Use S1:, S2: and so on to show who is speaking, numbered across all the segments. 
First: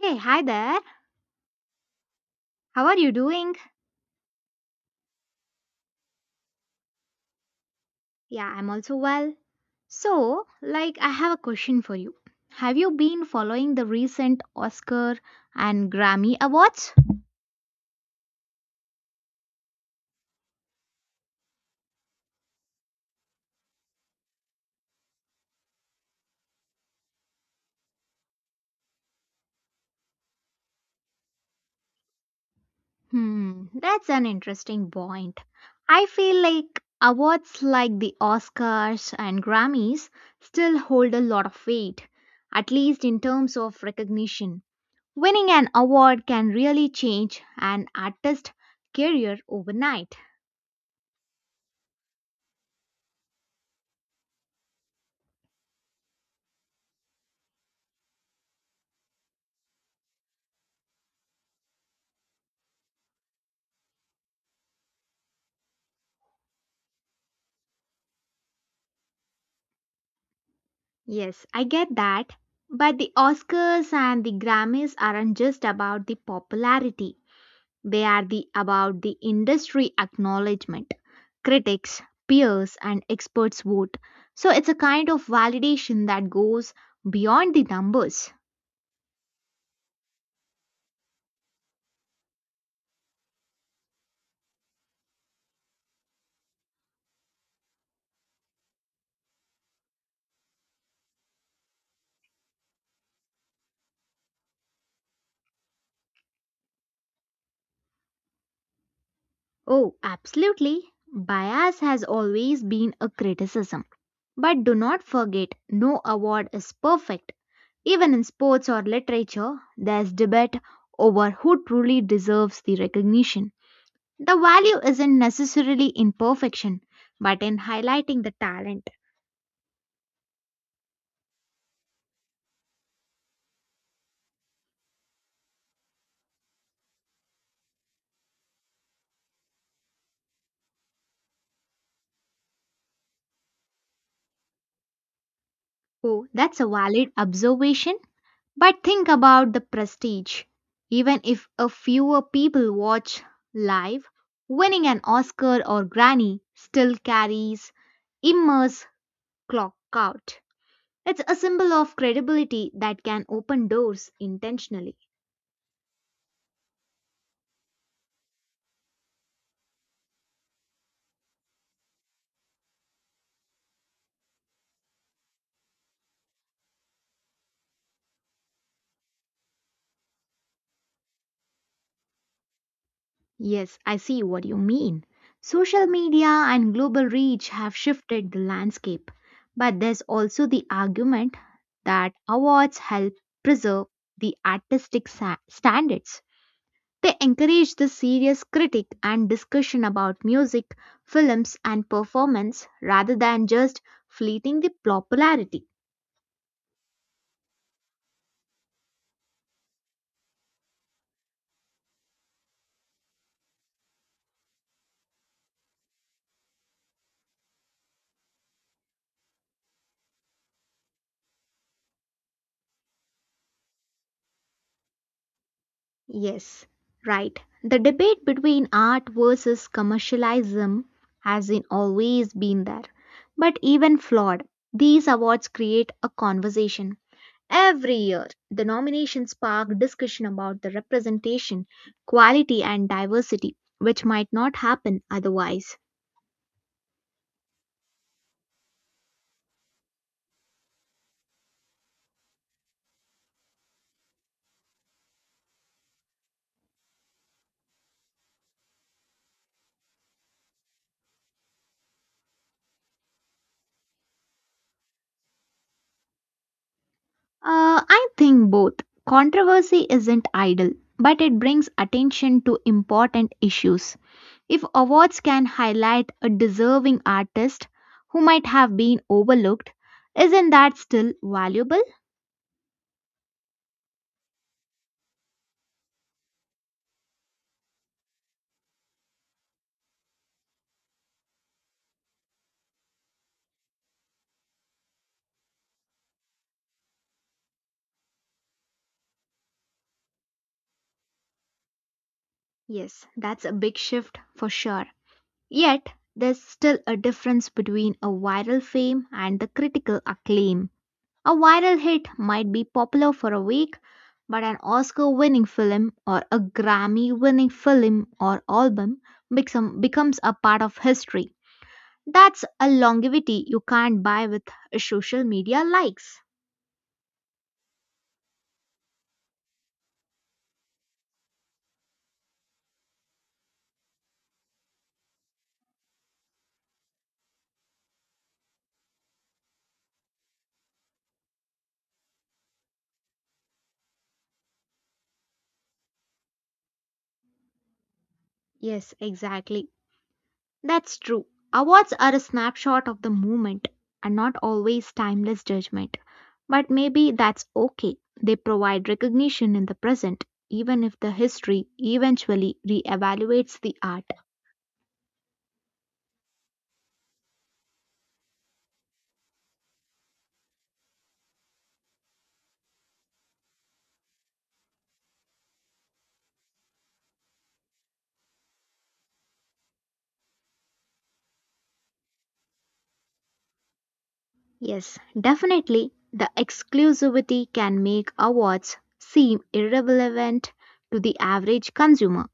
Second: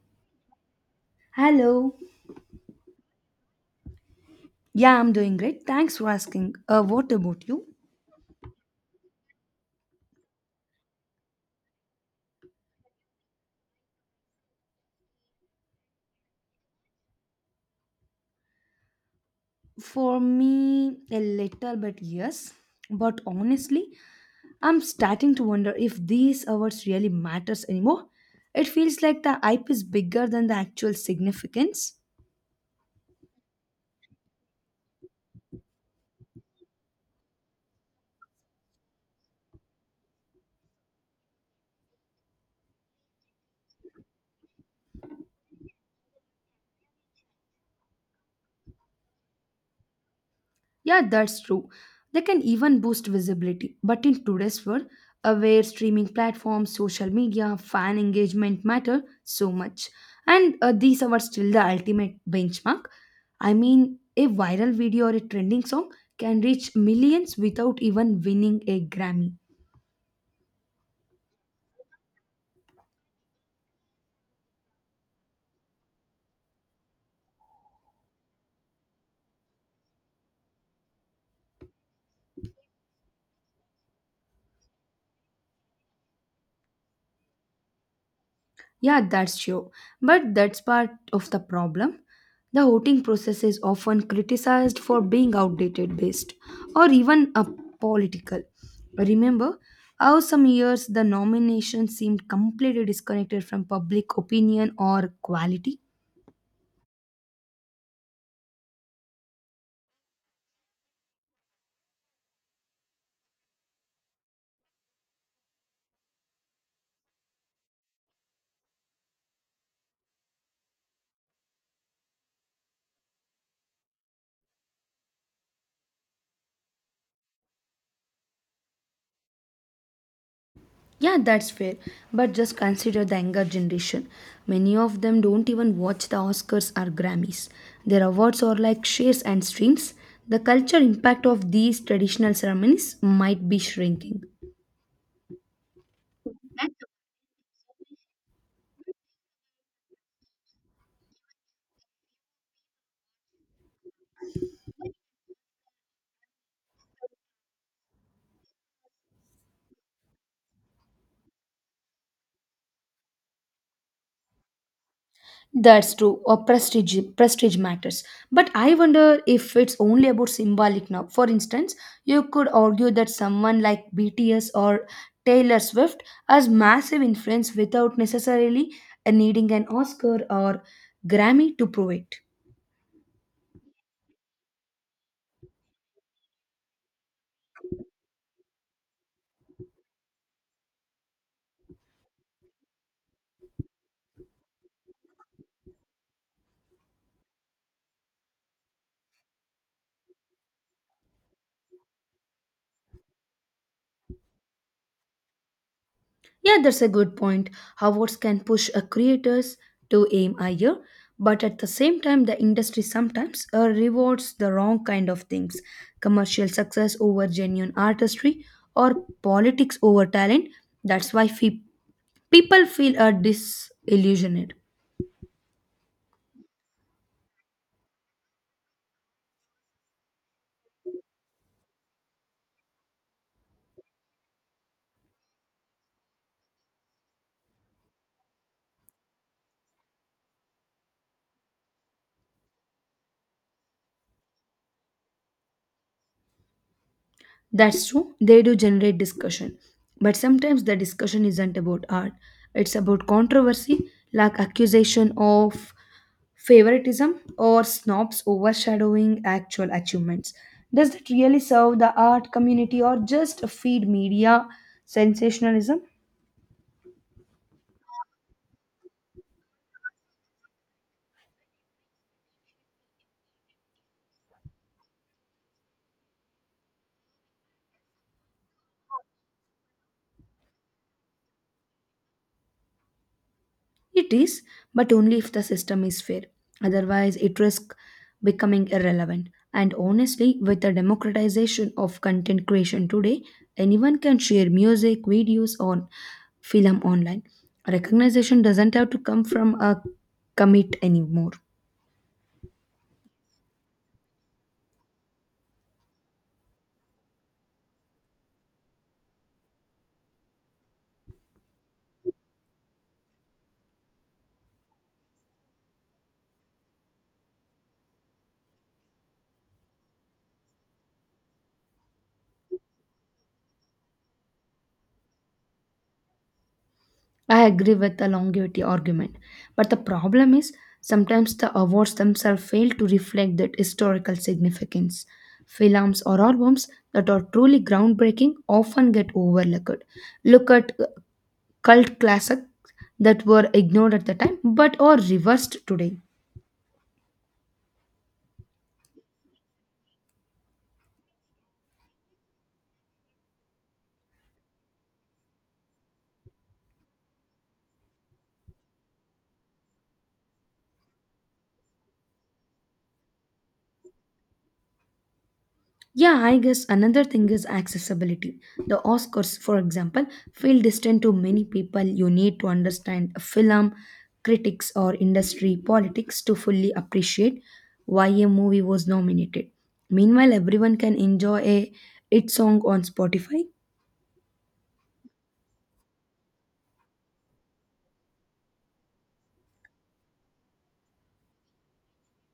S1: Hey, hi there.
S2: Hello.
S1: How are you doing?
S2: Yeah, I'm doing great. Thanks for asking. What about you?
S1: Yeah, I'm also well. So, like, I have a question for you. Have you been following the recent Oscar and Grammy awards?
S2: For me, a little bit, yes. But honestly, I'm starting to wonder if these awards really matters anymore. It feels like the hype is bigger than the actual significance.
S1: Hmm, that's an interesting point. I feel like awards like the Oscars and Grammys still hold a lot of weight, at least in terms of recognition. Winning an award can really change an artist's career overnight.
S2: Yeah, that's true. They can even boost visibility. But in today's world, where streaming platforms, social media, fan engagement matter so much, and these are still the ultimate benchmark. I mean, a viral video or a trending song can reach millions without even winning a Grammy.
S1: Yes, I get that. But the Oscars and the Grammys aren't just about the popularity. They are the about the industry acknowledgement. Critics, peers and experts vote. So it's a kind of validation that goes beyond the numbers.
S2: Yeah, that's true. But that's part of the problem. The voting process is often criticized for being outdated based or even a political. Remember how some years the nomination seemed completely disconnected from public opinion or quality?
S1: Oh, absolutely. Bias has always been a criticism. But do not forget, no award is perfect. Even in sports or literature, there's debate over who truly deserves the recognition. The value isn't necessarily in perfection, but in highlighting the talent.
S2: Yeah, that's fair. But just consider the younger generation. Many of them don't even watch the Oscars or Grammys. Their awards are like shares and streams. The culture impact of these traditional ceremonies might be shrinking.
S1: Oh, that's a valid observation. But think about the prestige. Even if a fewer people watch live, winning an Oscar or Grammy still carries immense clock out. It's a symbol of credibility that can open doors intentionally.
S2: That's true, or prestige matters. But I wonder if it's only about symbolic now. For instance, you could argue that someone like BTS or Taylor Swift has massive influence without necessarily needing an Oscar or Grammy to prove it.
S1: Yes, I see what you mean. Social media and global reach have shifted the landscape, but there's also the argument that awards help preserve the artistic standards. They encourage the serious critique and discussion about music, films, and performance rather than just fleeting the popularity.
S2: Yeah, that's a good point. Awards can push creators to aim higher, but at the same time, the industry sometimes rewards the wrong kind of things commercial success over genuine artistry or politics over talent. That's why people feel disillusioned.
S1: Yes, right. The debate between art versus commercialism has in always been there, but even flawed. These awards create a conversation. Every year, the nominations spark discussion about the representation, quality, and diversity, which might not happen otherwise.
S2: That's true, they do generate discussion. But sometimes the discussion isn't about art, it's about controversy, like accusation of favoritism or snobs overshadowing actual achievements. Does that really serve the art community or just feed media sensationalism?
S1: I think both. Controversy isn't idle, but it brings attention to important issues. If awards can highlight a deserving artist who might have been overlooked, isn't that still valuable?
S2: It is, but only if the system is fair. Otherwise, it risks becoming irrelevant. And honestly, with the democratization of content creation today, anyone can share music, videos, or film online. Recognition doesn't have to come from a commit anymore.
S1: Yes, that's a big shift for sure. Yet, there's still a difference between a viral fame and the critical acclaim. A viral hit might be popular for a week, but an Oscar winning film or a Grammy winning film or album becomes a part of history. That's a longevity you can't buy with social media likes.
S2: I agree with the longevity argument, but the problem is sometimes the awards themselves fail to reflect that historical significance. Films or albums that are truly groundbreaking often get overlooked. Look at cult classics that were ignored at the time but are reversed today.
S1: Yes, exactly. That's true. Awards are a snapshot of the moment and not always timeless judgment. But maybe that's okay. They provide recognition in the present, even if the history eventually reevaluates the art.
S2: Yeah, I guess another thing is accessibility. The Oscars, for example, feel distant to many people. You need to understand a film, critics, or industry politics to fully appreciate why a movie was nominated. Meanwhile, everyone can enjoy a hit song on Spotify.
S1: Yes, definitely. The exclusivity can make awards seem irrelevant to the average consumer.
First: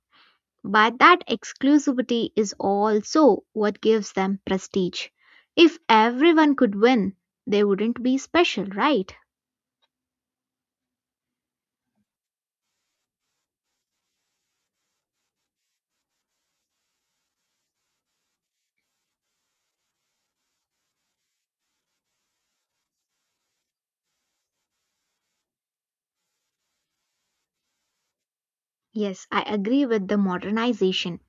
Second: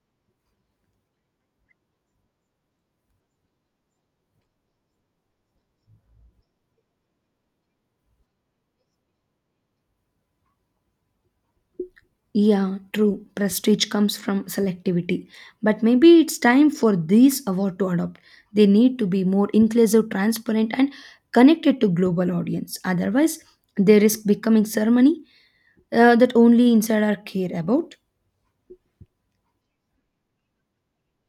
S1: But that exclusivity is also what gives them prestige. If everyone could win, they wouldn't be special, right?
S2: Yeah, true. Prestige comes from selectivity. But maybe it's time for these award to adopt. They need to be more inclusive, transparent, and connected to global audience. Otherwise, they risk becoming ceremony that only insider care about.
S1: Yes, I agree with the modernization.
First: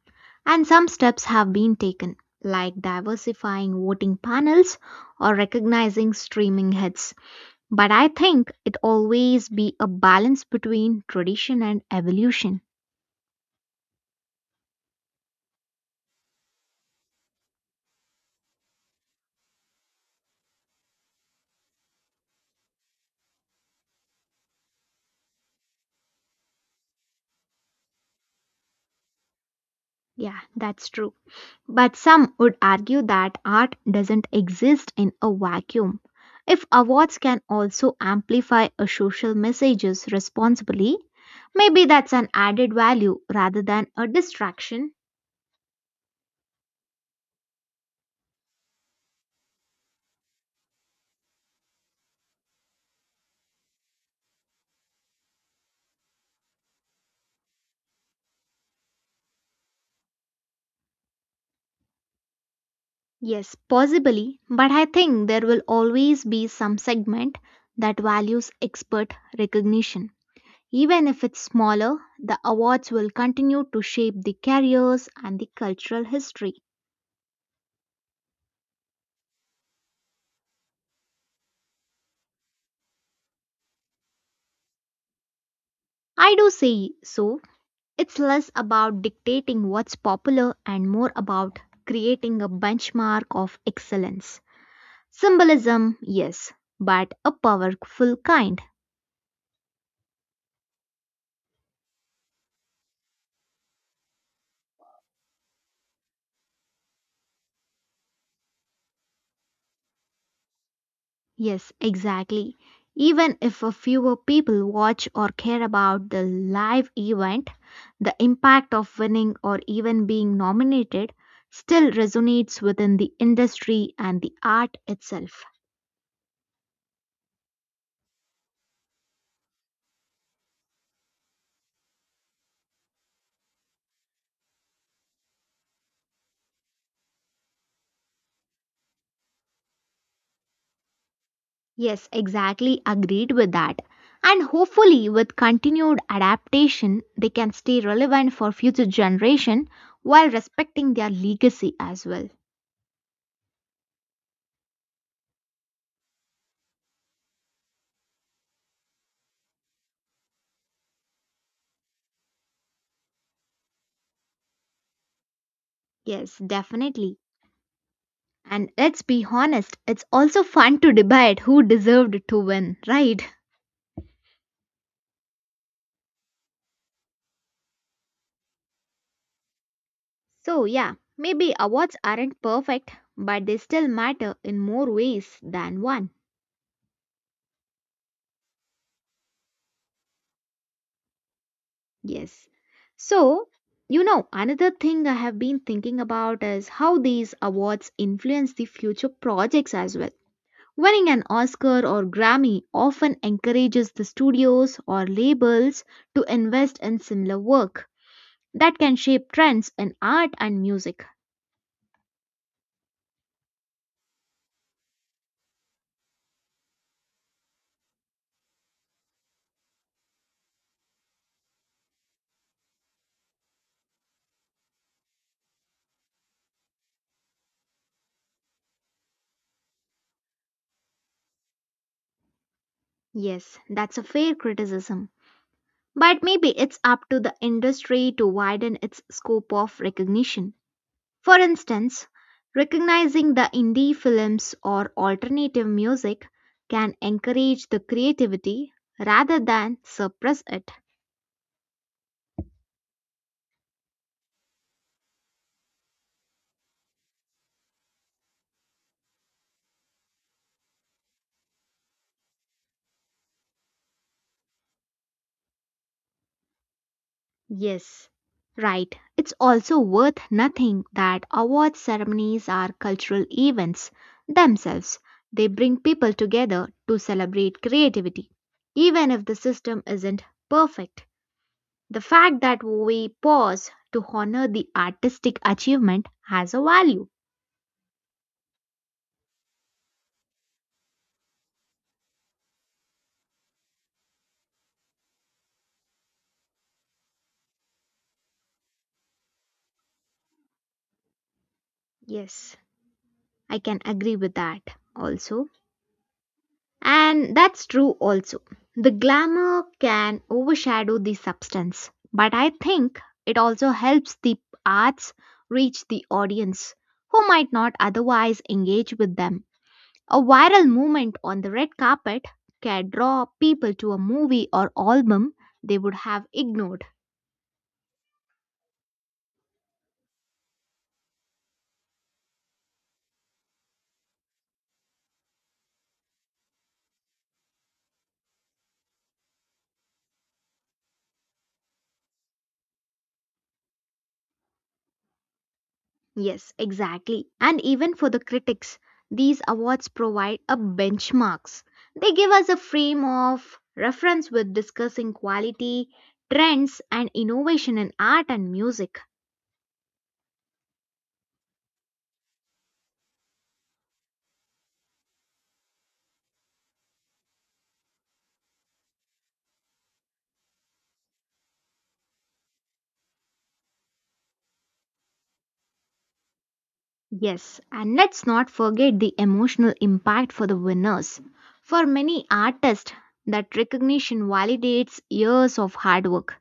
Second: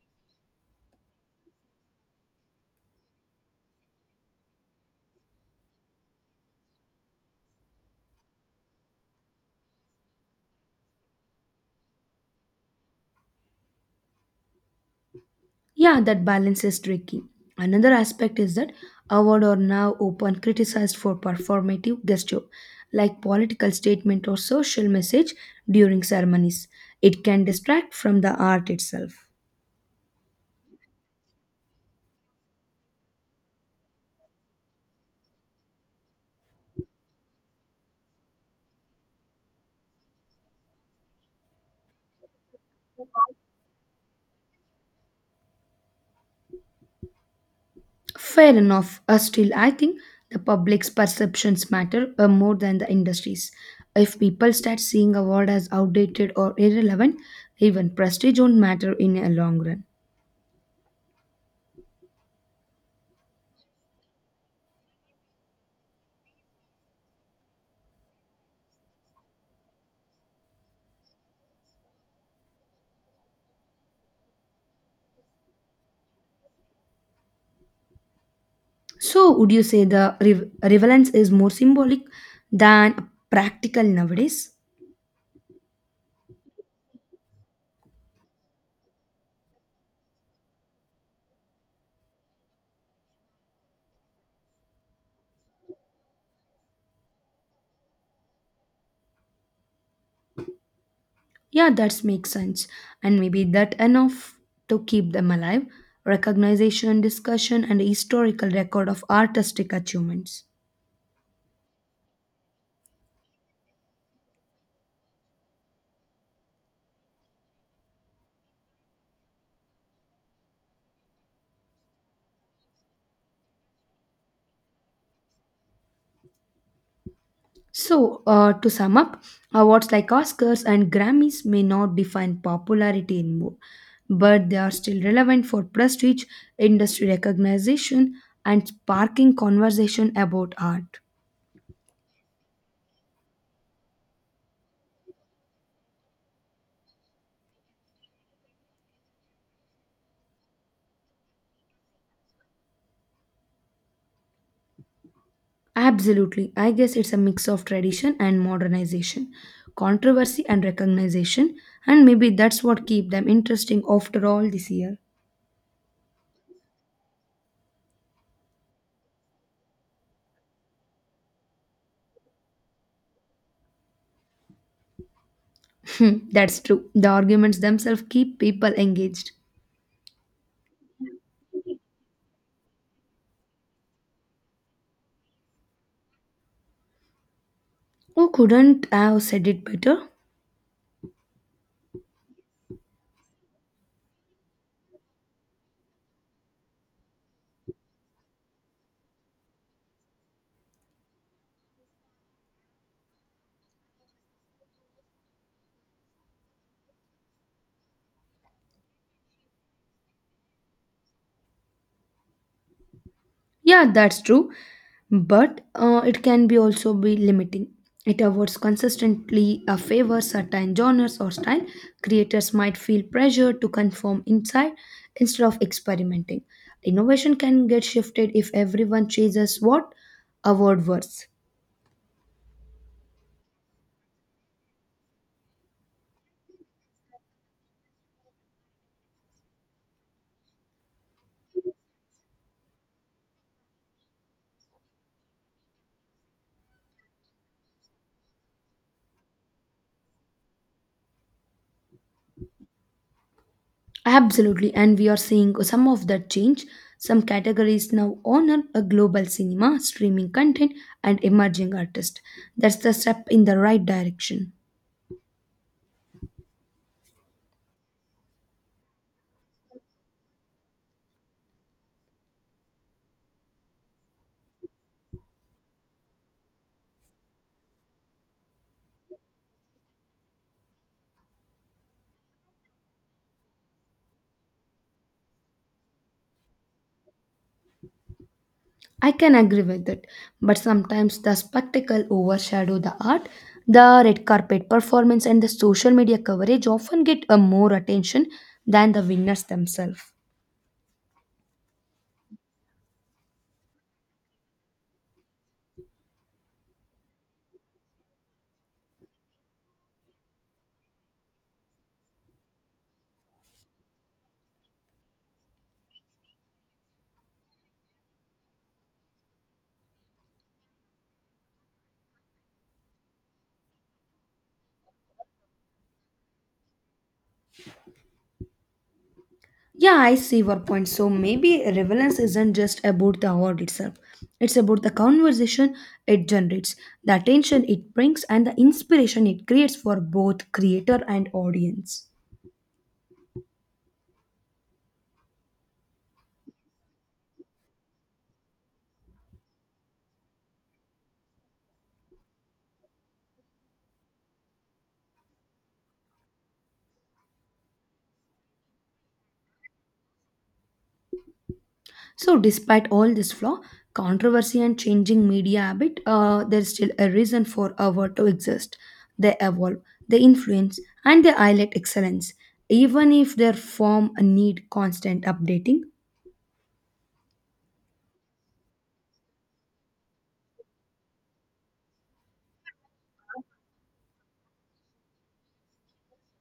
S1: And some steps have been taken, like diversifying voting panels or recognizing streaming hits. But I think it always be a balance between tradition and evolution.
S2: Yeah, that balance is tricky. Another aspect is that award are now open criticized for performative gesture, like political statement or social message during ceremonies. It can distract from the art itself.
S1: Yeah, that's true. But some would argue that art doesn't exist in a vacuum. If awards can also amplify a social messages responsibly, maybe that's an added value rather than a distraction.
S2: Fair enough. Still, I think the public's perceptions matter more than the industries. If people start seeing a word as outdated or irrelevant, even prestige won't matter in a long run.
S1: Yes, possibly, but I think there will always be some segment that values expert recognition. Even if it's smaller, the awards will continue to shape the careers and the cultural history.
S2: So, would you say the relevance is more symbolic than practical nowadays?
S1: I do say so. It's less about dictating what's popular and more about creating a benchmark of excellence. Symbolism, yes, but a powerful kind.
S2: Yeah, that makes sense. And maybe that enough to keep them alive. Recognition, discussion, and historical record of artistic achievements.
S1: Yes, exactly. Even if a fewer people watch or care about the live event, the impact of winning or even being nominated still resonates within the industry and the art itself.
S2: So, to sum up, awards like Oscars and Grammys may not define popularity anymore, but they are still relevant for prestige, industry recognition, and sparking conversation about art.
S1: Yes, exactly. Agreed with that. And hopefully, with continued adaptation, they can stay relevant for future generation while respecting their legacy as well.
S2: Absolutely. I guess it's a mix of tradition and modernization, controversy and recognition, and maybe that's what keep them interesting after all this year.
S1: Yes, definitely. And let's be honest, it's also fun to debate who deserved to win, right?
S2: Hmm, that's true. The arguments themselves keep people engaged.
S1: So, yeah, maybe awards aren't perfect, but they still matter in more ways than one.
S2: Who couldn't have said it better?
S1: Yes. So, you know, another thing I have been thinking about is how these awards influence the future projects as well. Winning an Oscar or Grammy often encourages the studios or labels to invest in similar work that can shape trends in art and music.
S2: Yeah, that's true. But it can be also be limiting. It awards consistently favors certain genres or style. Creators might feel pressure to conform inside instead of experimenting. Innovation can get shifted if everyone chases what award words.
S1: Yes, that's a fair criticism. But maybe it's up to the industry to widen its scope of recognition. For instance, recognizing the indie films or alternative music can encourage the creativity rather than suppress it.
S2: Absolutely, and we are seeing some of that change. Some categories now honor a global cinema, streaming content, and emerging artists. That's the step in the right direction.
S1: Yes, right. It's also worth nothing that award ceremonies are cultural events themselves. They bring people together to celebrate creativity, even if the system isn't perfect. The fact that we pause to honor the artistic achievement has a value.
S2: I can agree with it, but sometimes the spectacle overshadow the art. The red carpet performance and the social media coverage often get a more attention than the winners themselves.
S1: Yes. I can agree with that also. And that's true also. The glamour can overshadow the substance, but I think it also helps the arts reach the audience who might not otherwise engage with them. A viral movement on the red carpet can draw people to a movie or album they would have ignored.
S2: Yeah, I see your point. So maybe relevance isn't just about the award itself. It's about the conversation it generates, the attention it brings, and the inspiration it creates for both creator and audience.
S1: Yes, exactly. And even for the critics, these awards provide a benchmarks. They give us a frame of reference with discussing quality, trends and innovation in art and music.
S2: So, despite all this flaw, controversy, and changing media habit, there's still a reason for a to exist. They evolve, they influence, and they highlight excellence, even if their form need constant updating.
S1: Yes, and let's not forget the emotional impact for the winners. For many artists, that recognition validates years of hard work.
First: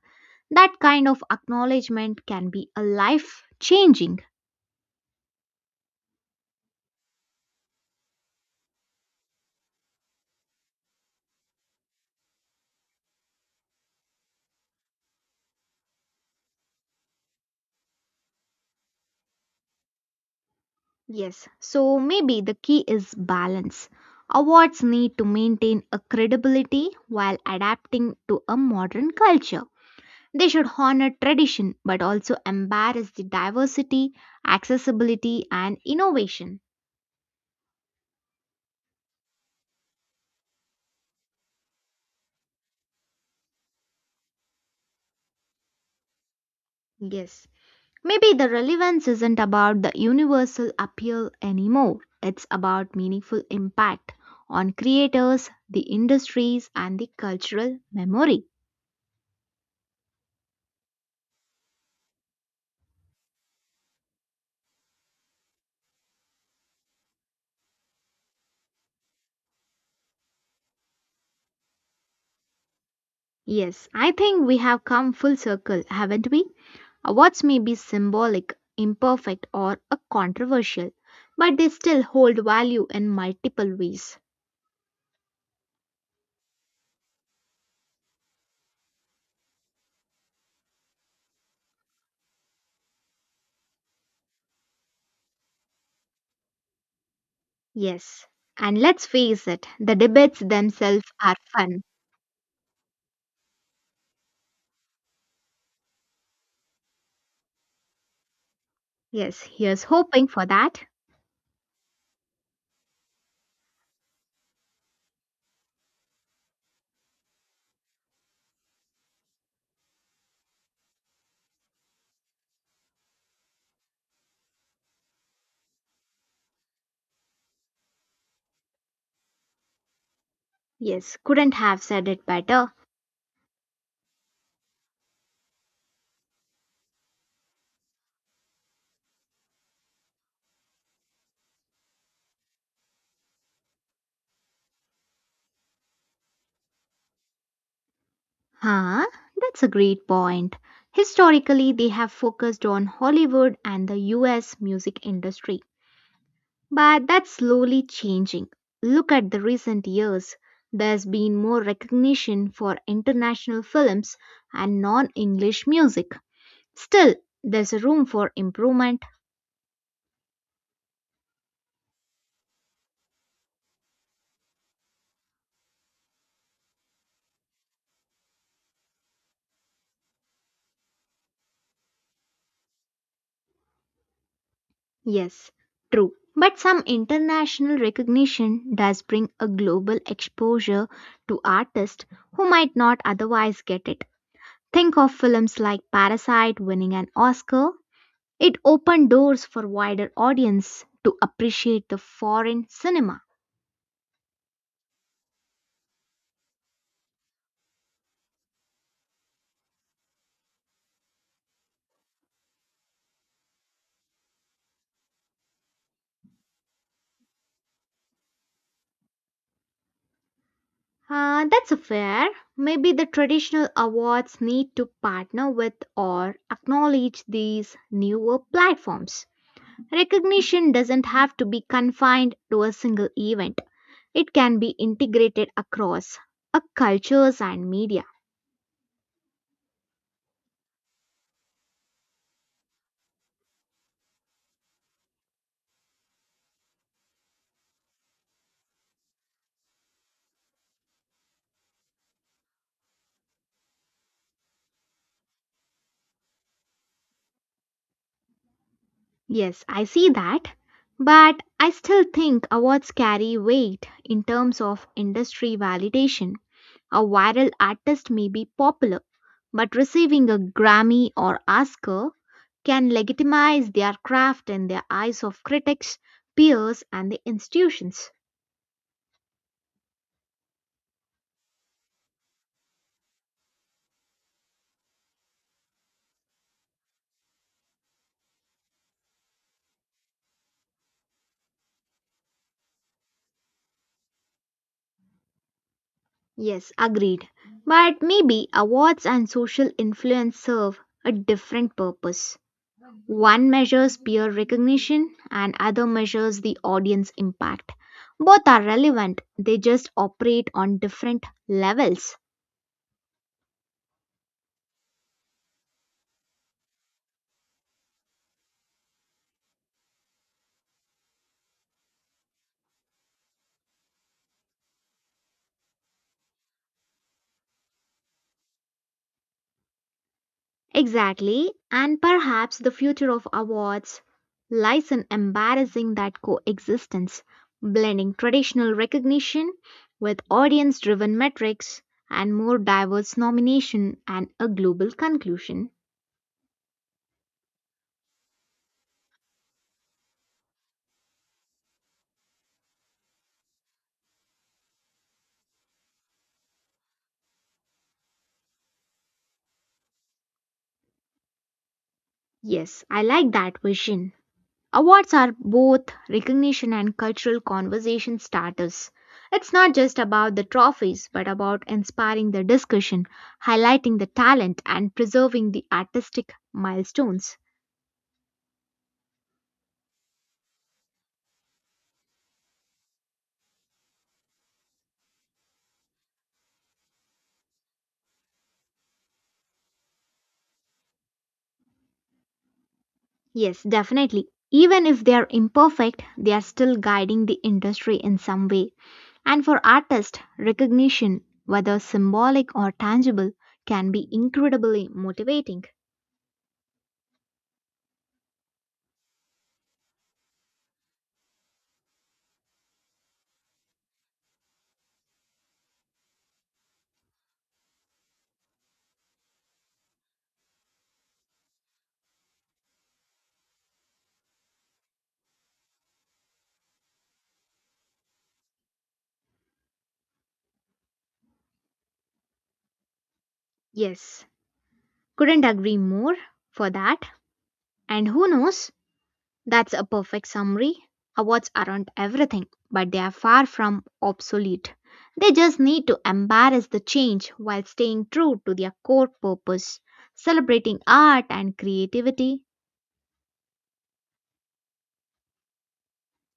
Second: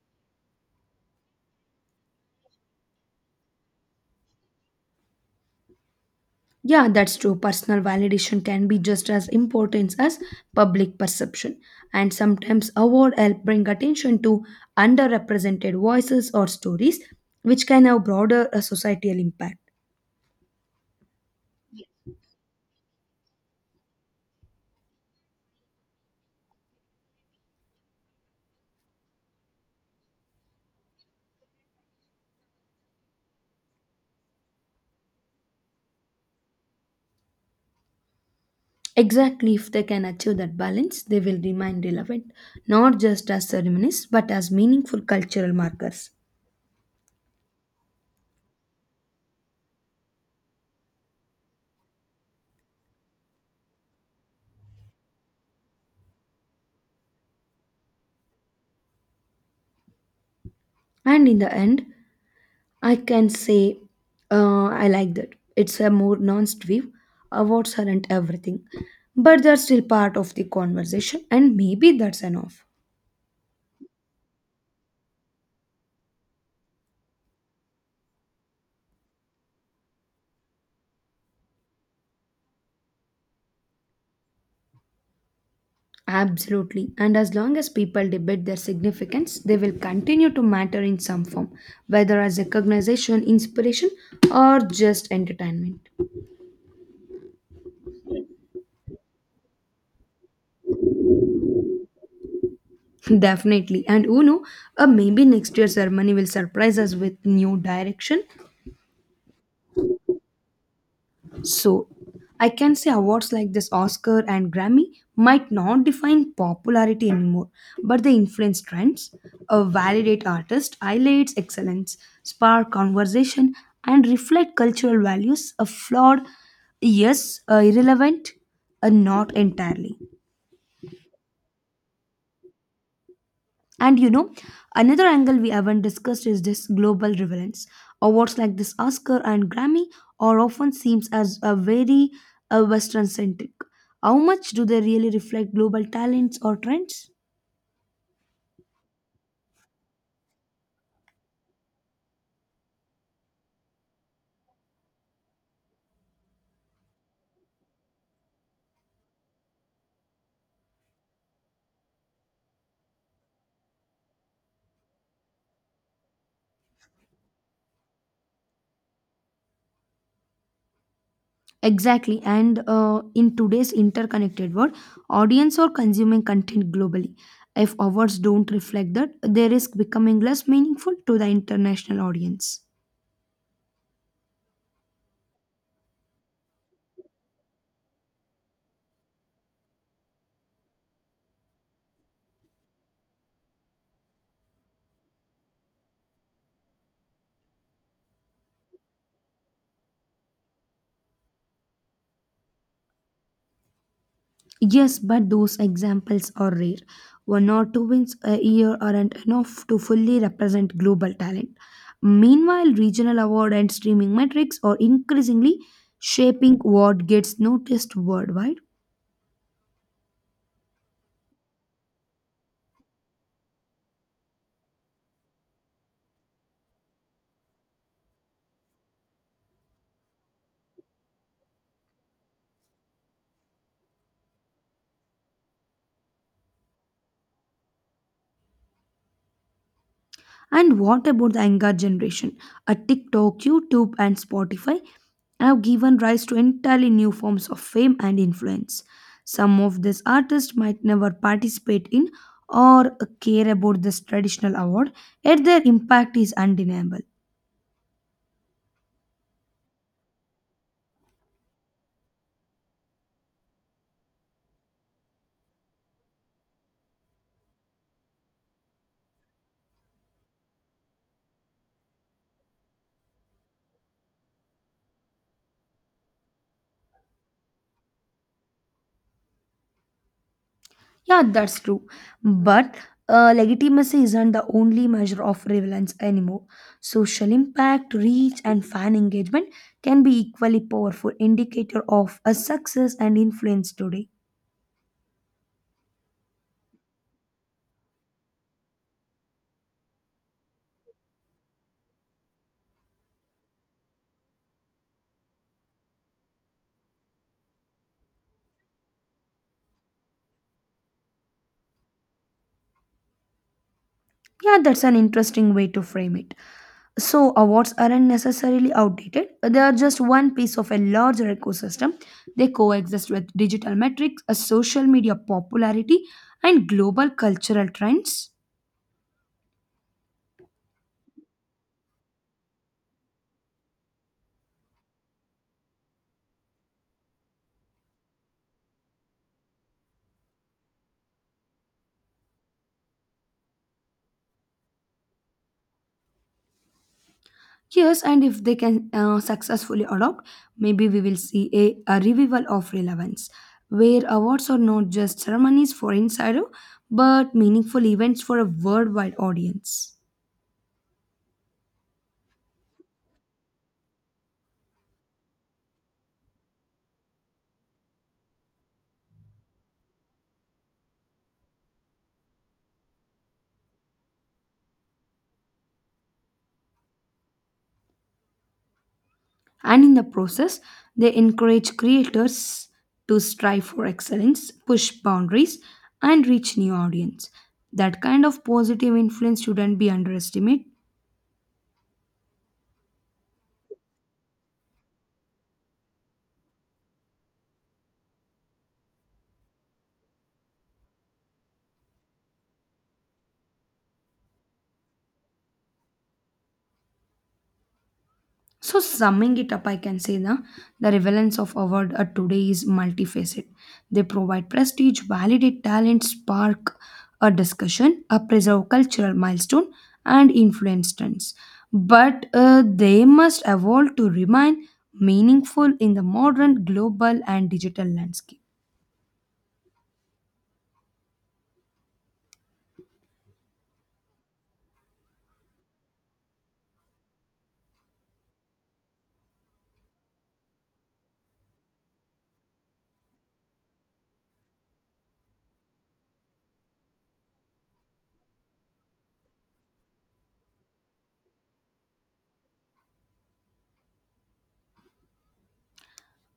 S1: That kind of acknowledgement can be a life changing.
S2: Yeah, that's true. Personal validation can be just as important as public perception, and sometimes award help bring attention to underrepresented voices or stories, which can have broader societal impact.
S1: Yes, so maybe the key is balance. Awards need to maintain a credibility while adapting to a modern culture. They should honor tradition but also embrace the diversity, accessibility, and innovation.
S2: Exactly, if they can achieve that balance, they will remain relevant, not just as ceremonies, but as meaningful cultural markers.
S1: Yes, maybe the relevance isn't about the universal appeal anymore, it's about meaningful impact on creators, the industries, and the cultural memory.
S2: And in the end, I can say I like that. It's a more nuanced view. Awards aren't everything, but they're still part of the conversation, and maybe that's enough.
S1: Yes, I think we have come full circle, haven't we? Awards may be symbolic, imperfect, or a controversial, but they still hold value in multiple ways.
S2: Absolutely. And as long as people debate their significance, they will continue to matter in some form, whether as recognition, inspiration, or just entertainment.
S1: Yes. And let's face it, the debates themselves are fun.
S2: Definitely. And who know, maybe next year's ceremony will surprise us with new direction.
S1: Yes, here's hoping for that.
S2: So I can say awards like this Oscar and Grammy might not define popularity anymore, but they influence trends, validate artists, highlights excellence, spark conversation, and reflect cultural values. A flawed, yes, irrelevant, not entirely.
S1: Yes, couldn't have said it better.
S2: And you know, another angle we haven't discussed is this global relevance. Awards like this Oscar and Grammy are often seems as a very Western centric. How much do they really reflect global talents or trends?
S1: Huh? That's a great point. Historically, they have focused on Hollywood and the US music industry. But that's slowly changing. Look at the recent years. There's been more recognition for international films and non English music. Still, there's room for improvement.
S2: Exactly, and in today's interconnected world, audience are consuming content globally. If awards don't reflect that, they risk becoming less meaningful to the international audience.
S1: Yes, true. But some international recognition does bring a global exposure to artists who might not otherwise get it. Think of films like Parasite winning an Oscar. It opened doors for wider audience to appreciate the foreign cinema.
S2: Yes, but those examples are rare. One or two wins a year aren't enough to fully represent global talent. Meanwhile, regional award and streaming metrics are increasingly shaping what gets noticed worldwide.
S1: That's a fair. Maybe the traditional awards need to partner with or acknowledge these newer platforms. Recognition doesn't have to be confined to a single event, it can be integrated across cultures and media.
S2: And what about the younger generation? A TikTok, YouTube, and Spotify have given rise to entirely new forms of fame and influence. Some of these artists might never participate in or care about this traditional award, yet their impact is undeniable.
S1: Yes, I see that. But I still think awards carry weight in terms of industry validation. A viral artist may be popular, but receiving a Grammy or Oscar can legitimize their craft in the eyes of critics, peers, and the institutions.
S2: Yeah, that's true. But legitimacy isn't the only measure of relevance anymore. Social impact, reach, and fan engagement can be equally powerful indicator of a success and influence today.
S1: Yes, agreed. But maybe awards and social influence serve a different purpose. One measures peer recognition and other measures the audience impact. Both are relevant, they just operate on different levels.
S2: Yeah, that's an interesting way to frame it. So, awards aren't necessarily outdated, they are just one piece of a larger ecosystem. They coexist with digital metrics, a social media popularity, and global cultural trends.
S1: Exactly, and perhaps the future of awards lies in embarrassing that coexistence, blending traditional recognition with audience driven metrics and more diverse nomination and a global conclusion.
S2: Yes, and if they can successfully adopt, maybe we will see a revival of relevance, where awards are not just ceremonies for insider, but meaningful events for a worldwide audience.
S1: Yes, I like that vision. Awards are both recognition and cultural conversation starters. It's not just about the trophies, but about inspiring the discussion, highlighting the talent, and preserving the artistic milestones.
S2: And in the process, they encourage creators to strive for excellence, push boundaries, and reach new audience. That kind of positive influence shouldn't be underestimated.
S1: Yes, definitely. Even if they are imperfect, they are still guiding the industry in some way. And for artists, recognition, whether symbolic or tangible, can be incredibly motivating.
S2: So, summing it up, I can say na, the relevance of award today is multifaceted. They provide prestige, validate talent, spark a discussion, preserve cultural milestone, and influence trends. But they must evolve to remain meaningful in the modern global and digital landscape.
S1: Yes, couldn't agree more for that. And who knows? That's a perfect summary. Awards aren't everything, but they are far from obsolete. They just need to embrace the change while staying true to their core purpose, celebrating art and creativity.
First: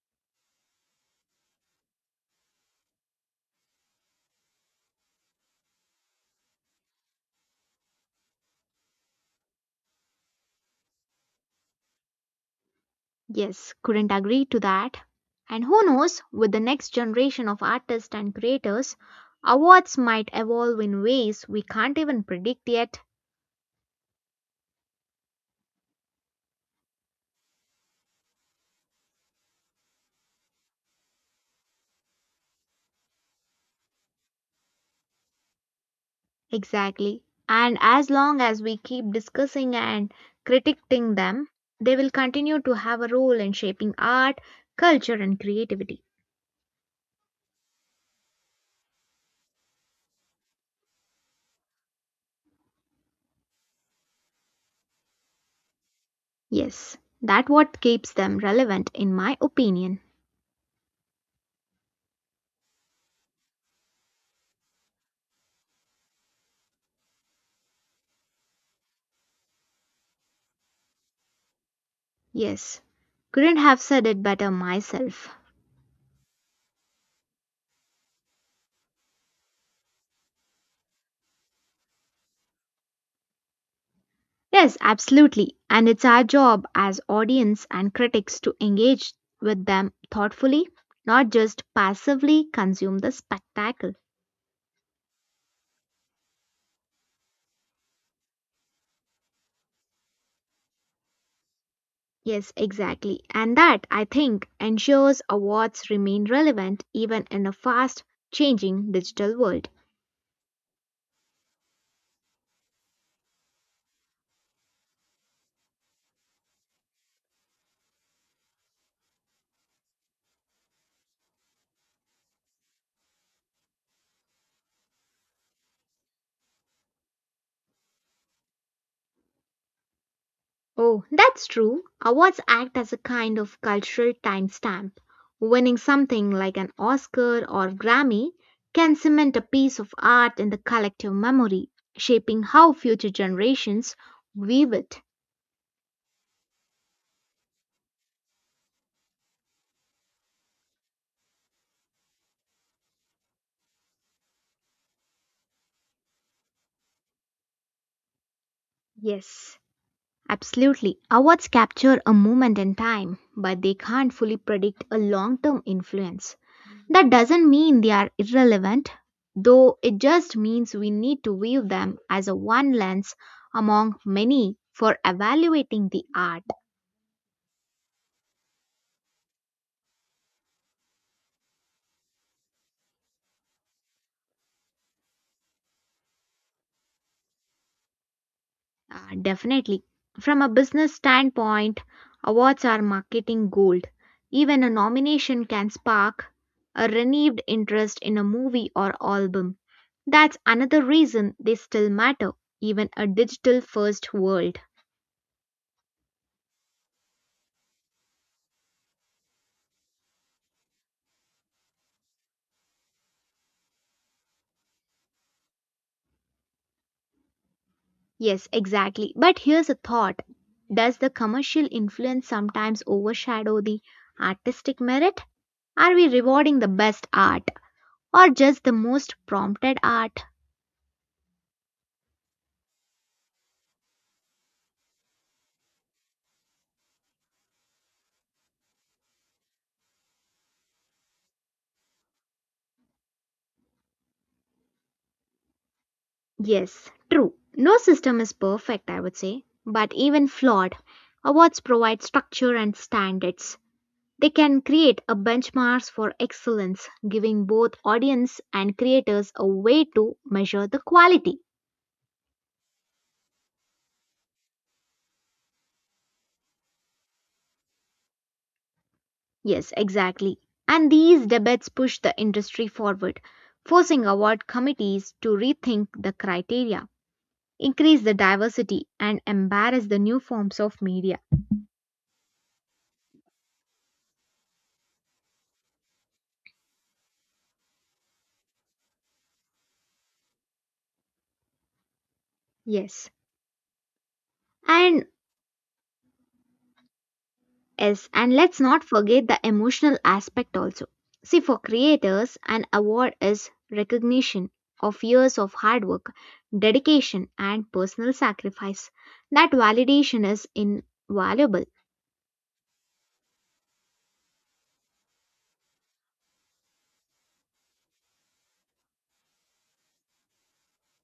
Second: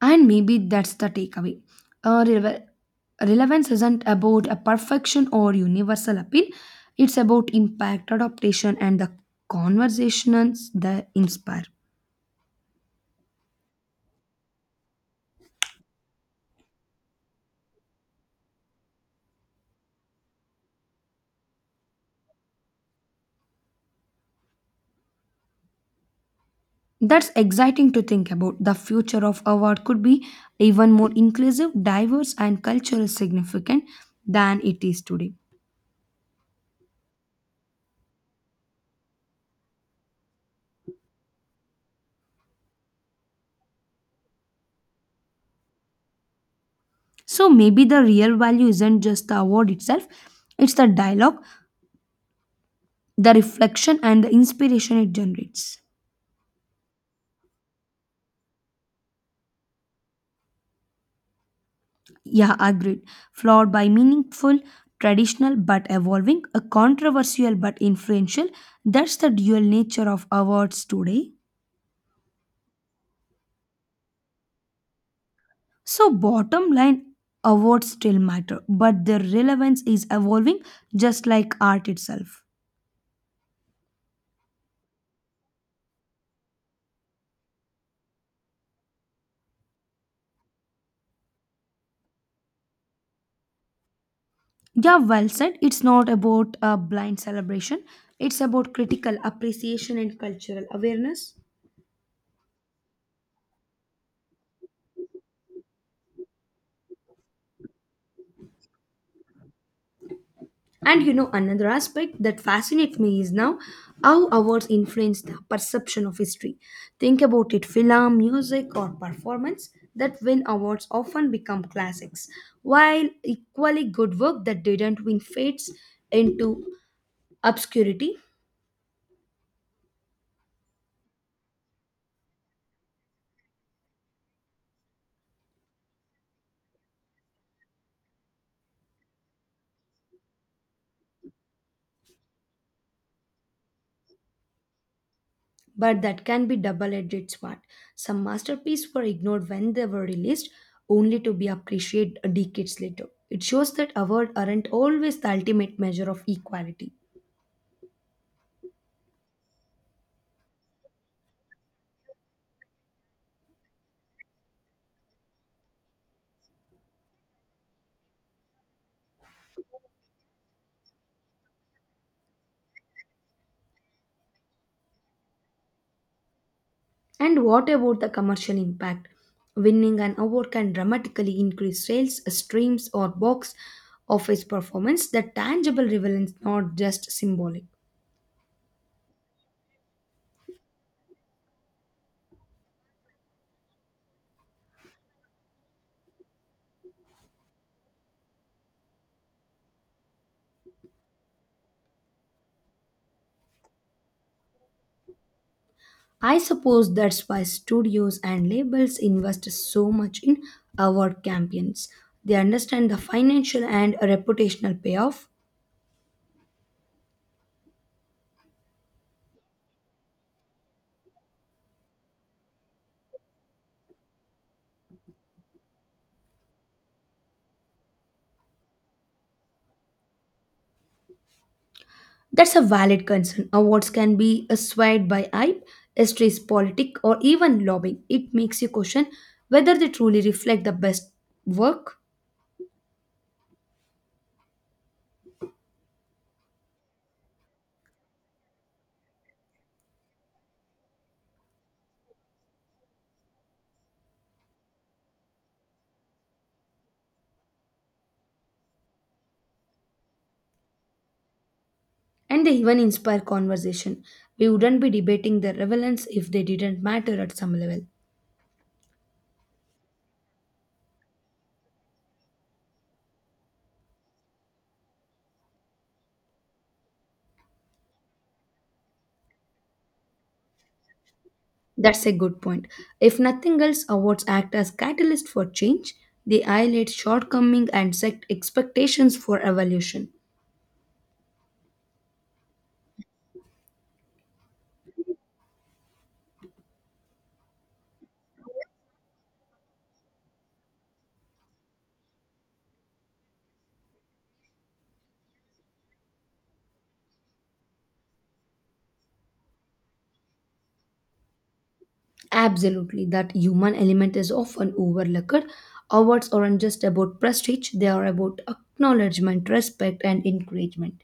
S2: And maybe that's the takeaway. Uh, Relevance isn't about a perfection or universal appeal. It's about impact, adaptation, and the conversations that inspire.
S1: Yes, couldn't agree to that. And who knows, with the next generation of artists and creators, awards might evolve in ways we can't even predict yet.
S2: That's exciting to think about. The future of award could be even more inclusive, diverse, and culturally significant than it is today.
S1: Exactly. And as long as we keep discussing and critiquing them, they will continue to have a role in shaping art, culture, and creativity.
S2: So maybe the real value isn't just the award itself, it's the dialogue, the reflection, and the inspiration it generates.
S1: Yes, that what keeps them relevant, in my opinion.
S2: Yeah, agreed. Flawed by meaningful, traditional but evolving, a controversial but influential. That's the dual nature of awards today.
S1: Yes, couldn't have said it better myself.
S2: So, bottom line, awards still matter, but their relevance is evolving just like art itself.
S1: Yes, absolutely. And it's our job as audience and critics to engage with them thoughtfully, not just passively consume the spectacle.
S2: Yeah, well said. It's not about a blind celebration, it's about critical appreciation and cultural awareness.
S1: Yes, exactly. And that, I think, ensures awards remain relevant even in a fast changing digital world.
S2: And you know, another aspect that fascinates me is now how awards influence the perception of history. Think about it film, music, or performance that win awards often become classics, while equally good work that didn't win fades into obscurity.
S1: Oh, that's true. Awards act as a kind of cultural timestamp. Winning something like an Oscar or Grammy can cement a piece of art in the collective memory, shaping how future generations view it.
S2: But that can be double edged sword. Some masterpieces were ignored when they were released, only to be appreciated decades later. It shows that awards aren't always the ultimate measure of equality.
S1: Yes. Absolutely. Awards capture a moment in time, but they can't fully predict a long term influence. That doesn't mean they are irrelevant, though it just means we need to view them as a one lens among many for evaluating the art.
S2: And what about the commercial impact? Winning an award can dramatically increase sales, streams, or box office performance. The tangible relevance, not just symbolic.
S1: Definitely. From a business standpoint, awards are marketing gold. Even a nomination can spark a renewed interest in a movie or album. That's another reason they still matter, even a digital first world.
S2: I suppose that's why studios and labels invest so much in award campaigns. They understand the financial and reputational payoff.
S1: Yes, exactly. But here's a thought. Does the commercial influence sometimes overshadow the artistic merit? Are we rewarding the best art or just the most prompted art?
S2: That's a valid concern. Awards can be swayed by hype, histories, politics, or even lobbying. It makes you question whether they truly reflect the best work.
S1: Yes, true. No system is perfect, I would say, but even flawed, awards provide structure and standards. They can create a benchmarks for excellence, giving both audience and creators a way to measure the quality.
S2: And they even inspire conversation. We wouldn't be debating their relevance if they didn't matter at some level.
S1: Yes, exactly. And these debates push the industry forward, forcing award committees to rethink the criteria, increase the diversity, and embrace the new forms of media.
S2: That's a good point. If nothing else, awards act as catalyst for change. They highlight shortcoming and set expectations for evolution.
S1: Yes. And Yes, and let's not forget the emotional aspect also. See, for creators, an award is recognition of years of hard work, dedication, and personal sacrifice. That validation is invaluable.
S2: Absolutely, that human element is often overlooked. Awards aren't just about prestige, they are about acknowledgement, respect, and encouragement.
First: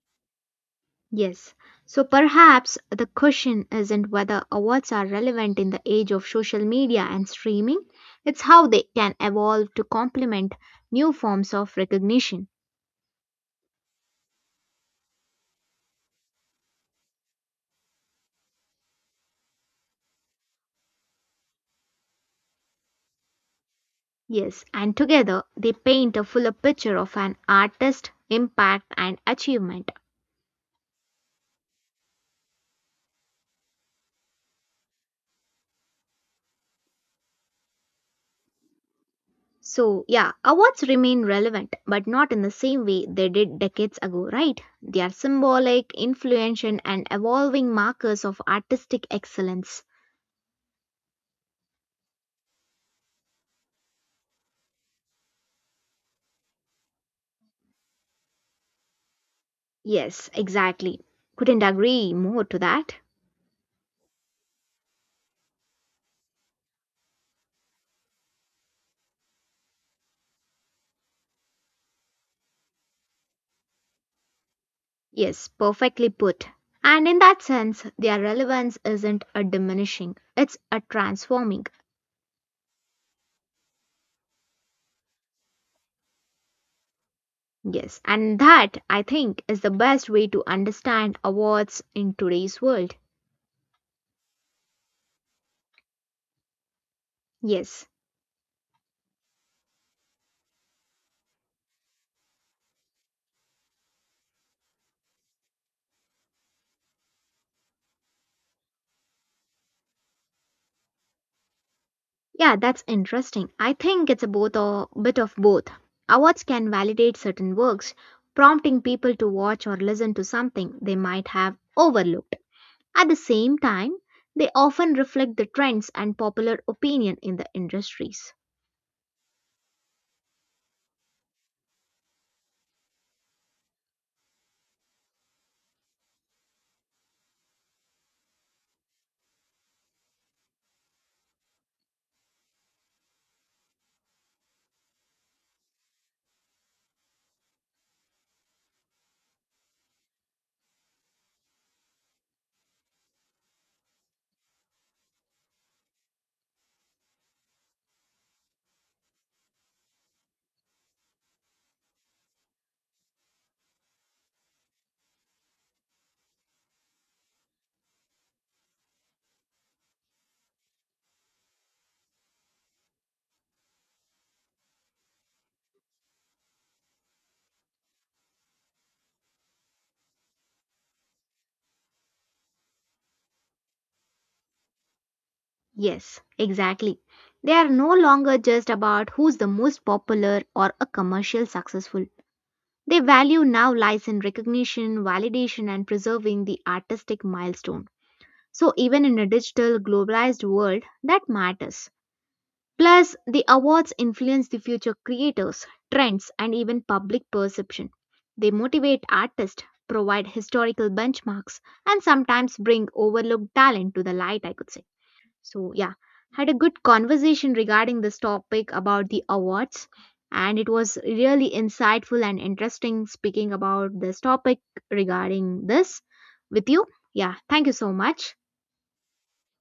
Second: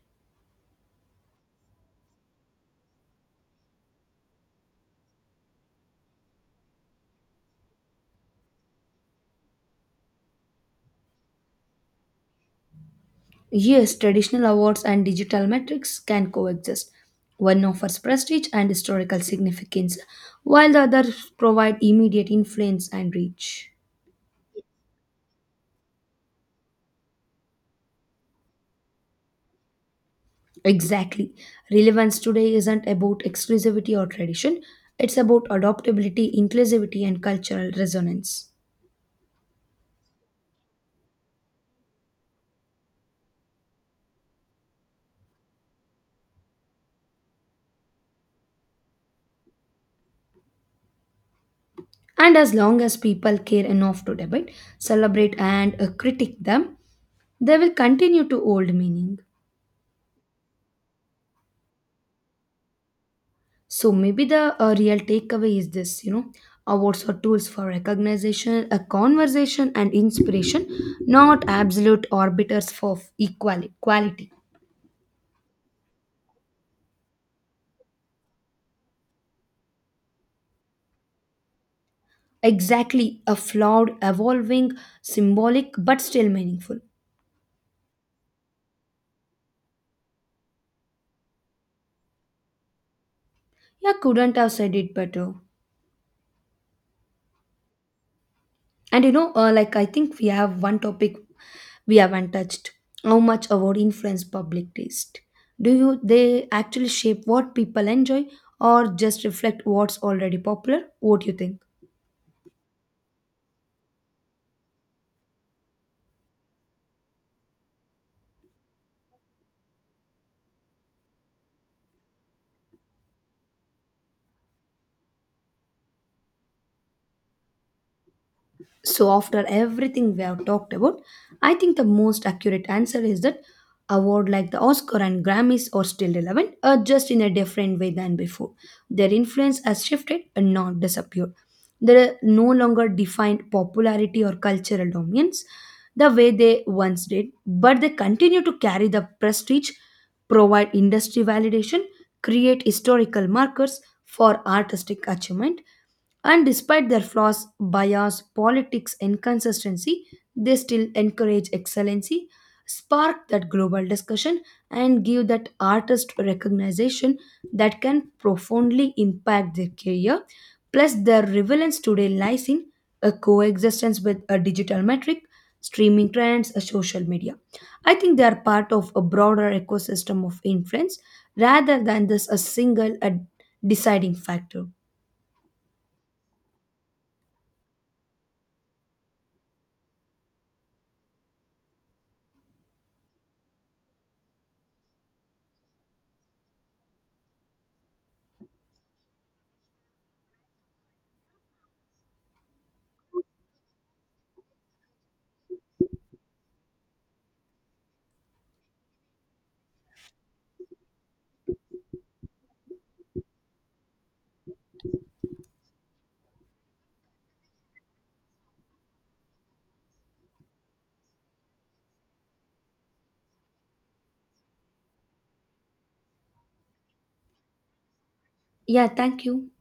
S1: Yes, so perhaps the question isn't whether awards are relevant in the age of social media and streaming, it's how they can evolve to complement new forms of recognition.
S2: Yes, traditional awards and digital metrics can coexist. One offers prestige and historical significance, while the other provide immediate influence and reach.
S1: Yes, and together they paint a fuller picture of an artist, impact, and achievement.
S2: Exactly. Relevance today isn't about exclusivity or tradition, it's about adaptability, inclusivity, and cultural resonance.
S1: So, yeah, awards remain relevant, but not in the same way they did decades ago, right? They are symbolic, influential, and evolving markers of artistic excellence.
S2: And as long as people care enough to debate, celebrate, and critique them, they will continue to hold meaning.
S1: Yes, exactly. Couldn't agree more to that.
S2: So maybe the real takeaway is this, you know, awards are tools for recognition, a conversation, and inspiration, not absolute arbiters for equality. Quality.
S1: Yes, perfectly put. And in that sense, their relevance isn't a diminishing, it's a transforming.
S2: Exactly, a flawed, evolving, symbolic, but still meaningful.
S1: Yes, and that I think is the best way to understand awards in today's world.
S2: Yeah, couldn't have said it better.
S1: Yes.
S2: And you know, like I think we have one topic we haven't touched. How much award influence public taste? Do you they actually shape what people enjoy or just reflect what's already popular? What do you think?
S1: Yeah, that's interesting. I think it's a both or bit of both. Awards can validate certain works, prompting people to watch or listen to something they might have overlooked. At the same time, they often reflect the trends and popular opinion in the industries.
S2: So, after everything we have talked about, I think the most accurate answer is that award like the Oscar and Grammys are still relevant, just in a different way than before. Their influence has shifted and not disappeared. They no longer define popularity or cultural dominance the way they once did, but they continue to carry the prestige, provide industry validation, create historical markers for artistic achievement, and despite their flaws, bias, politics, inconsistency, they still encourage excellency, spark that global discussion, and give that artist recognition that can profoundly impact their career. Plus, their relevance today lies in a coexistence with a digital metric, streaming trends, a social media. I think they are part of a broader ecosystem of influence rather than this a single a deciding factor.
S1: Yes, exactly. They are no longer just about who's the most popular or a commercial successful. Their value now lies in recognition, validation, and preserving the artistic milestone. So, even in a digital, globalized world, that matters. Plus, the awards influence the future creators, trends, and even public perception. They motivate artists, provide historical benchmarks, and sometimes bring overlooked talent to the light, I could say. So, yeah, had a good conversation regarding this topic about the awards, and it was really insightful and interesting speaking about this topic regarding this with you. Yeah, thank you so much.
S2: Yeah, thank you.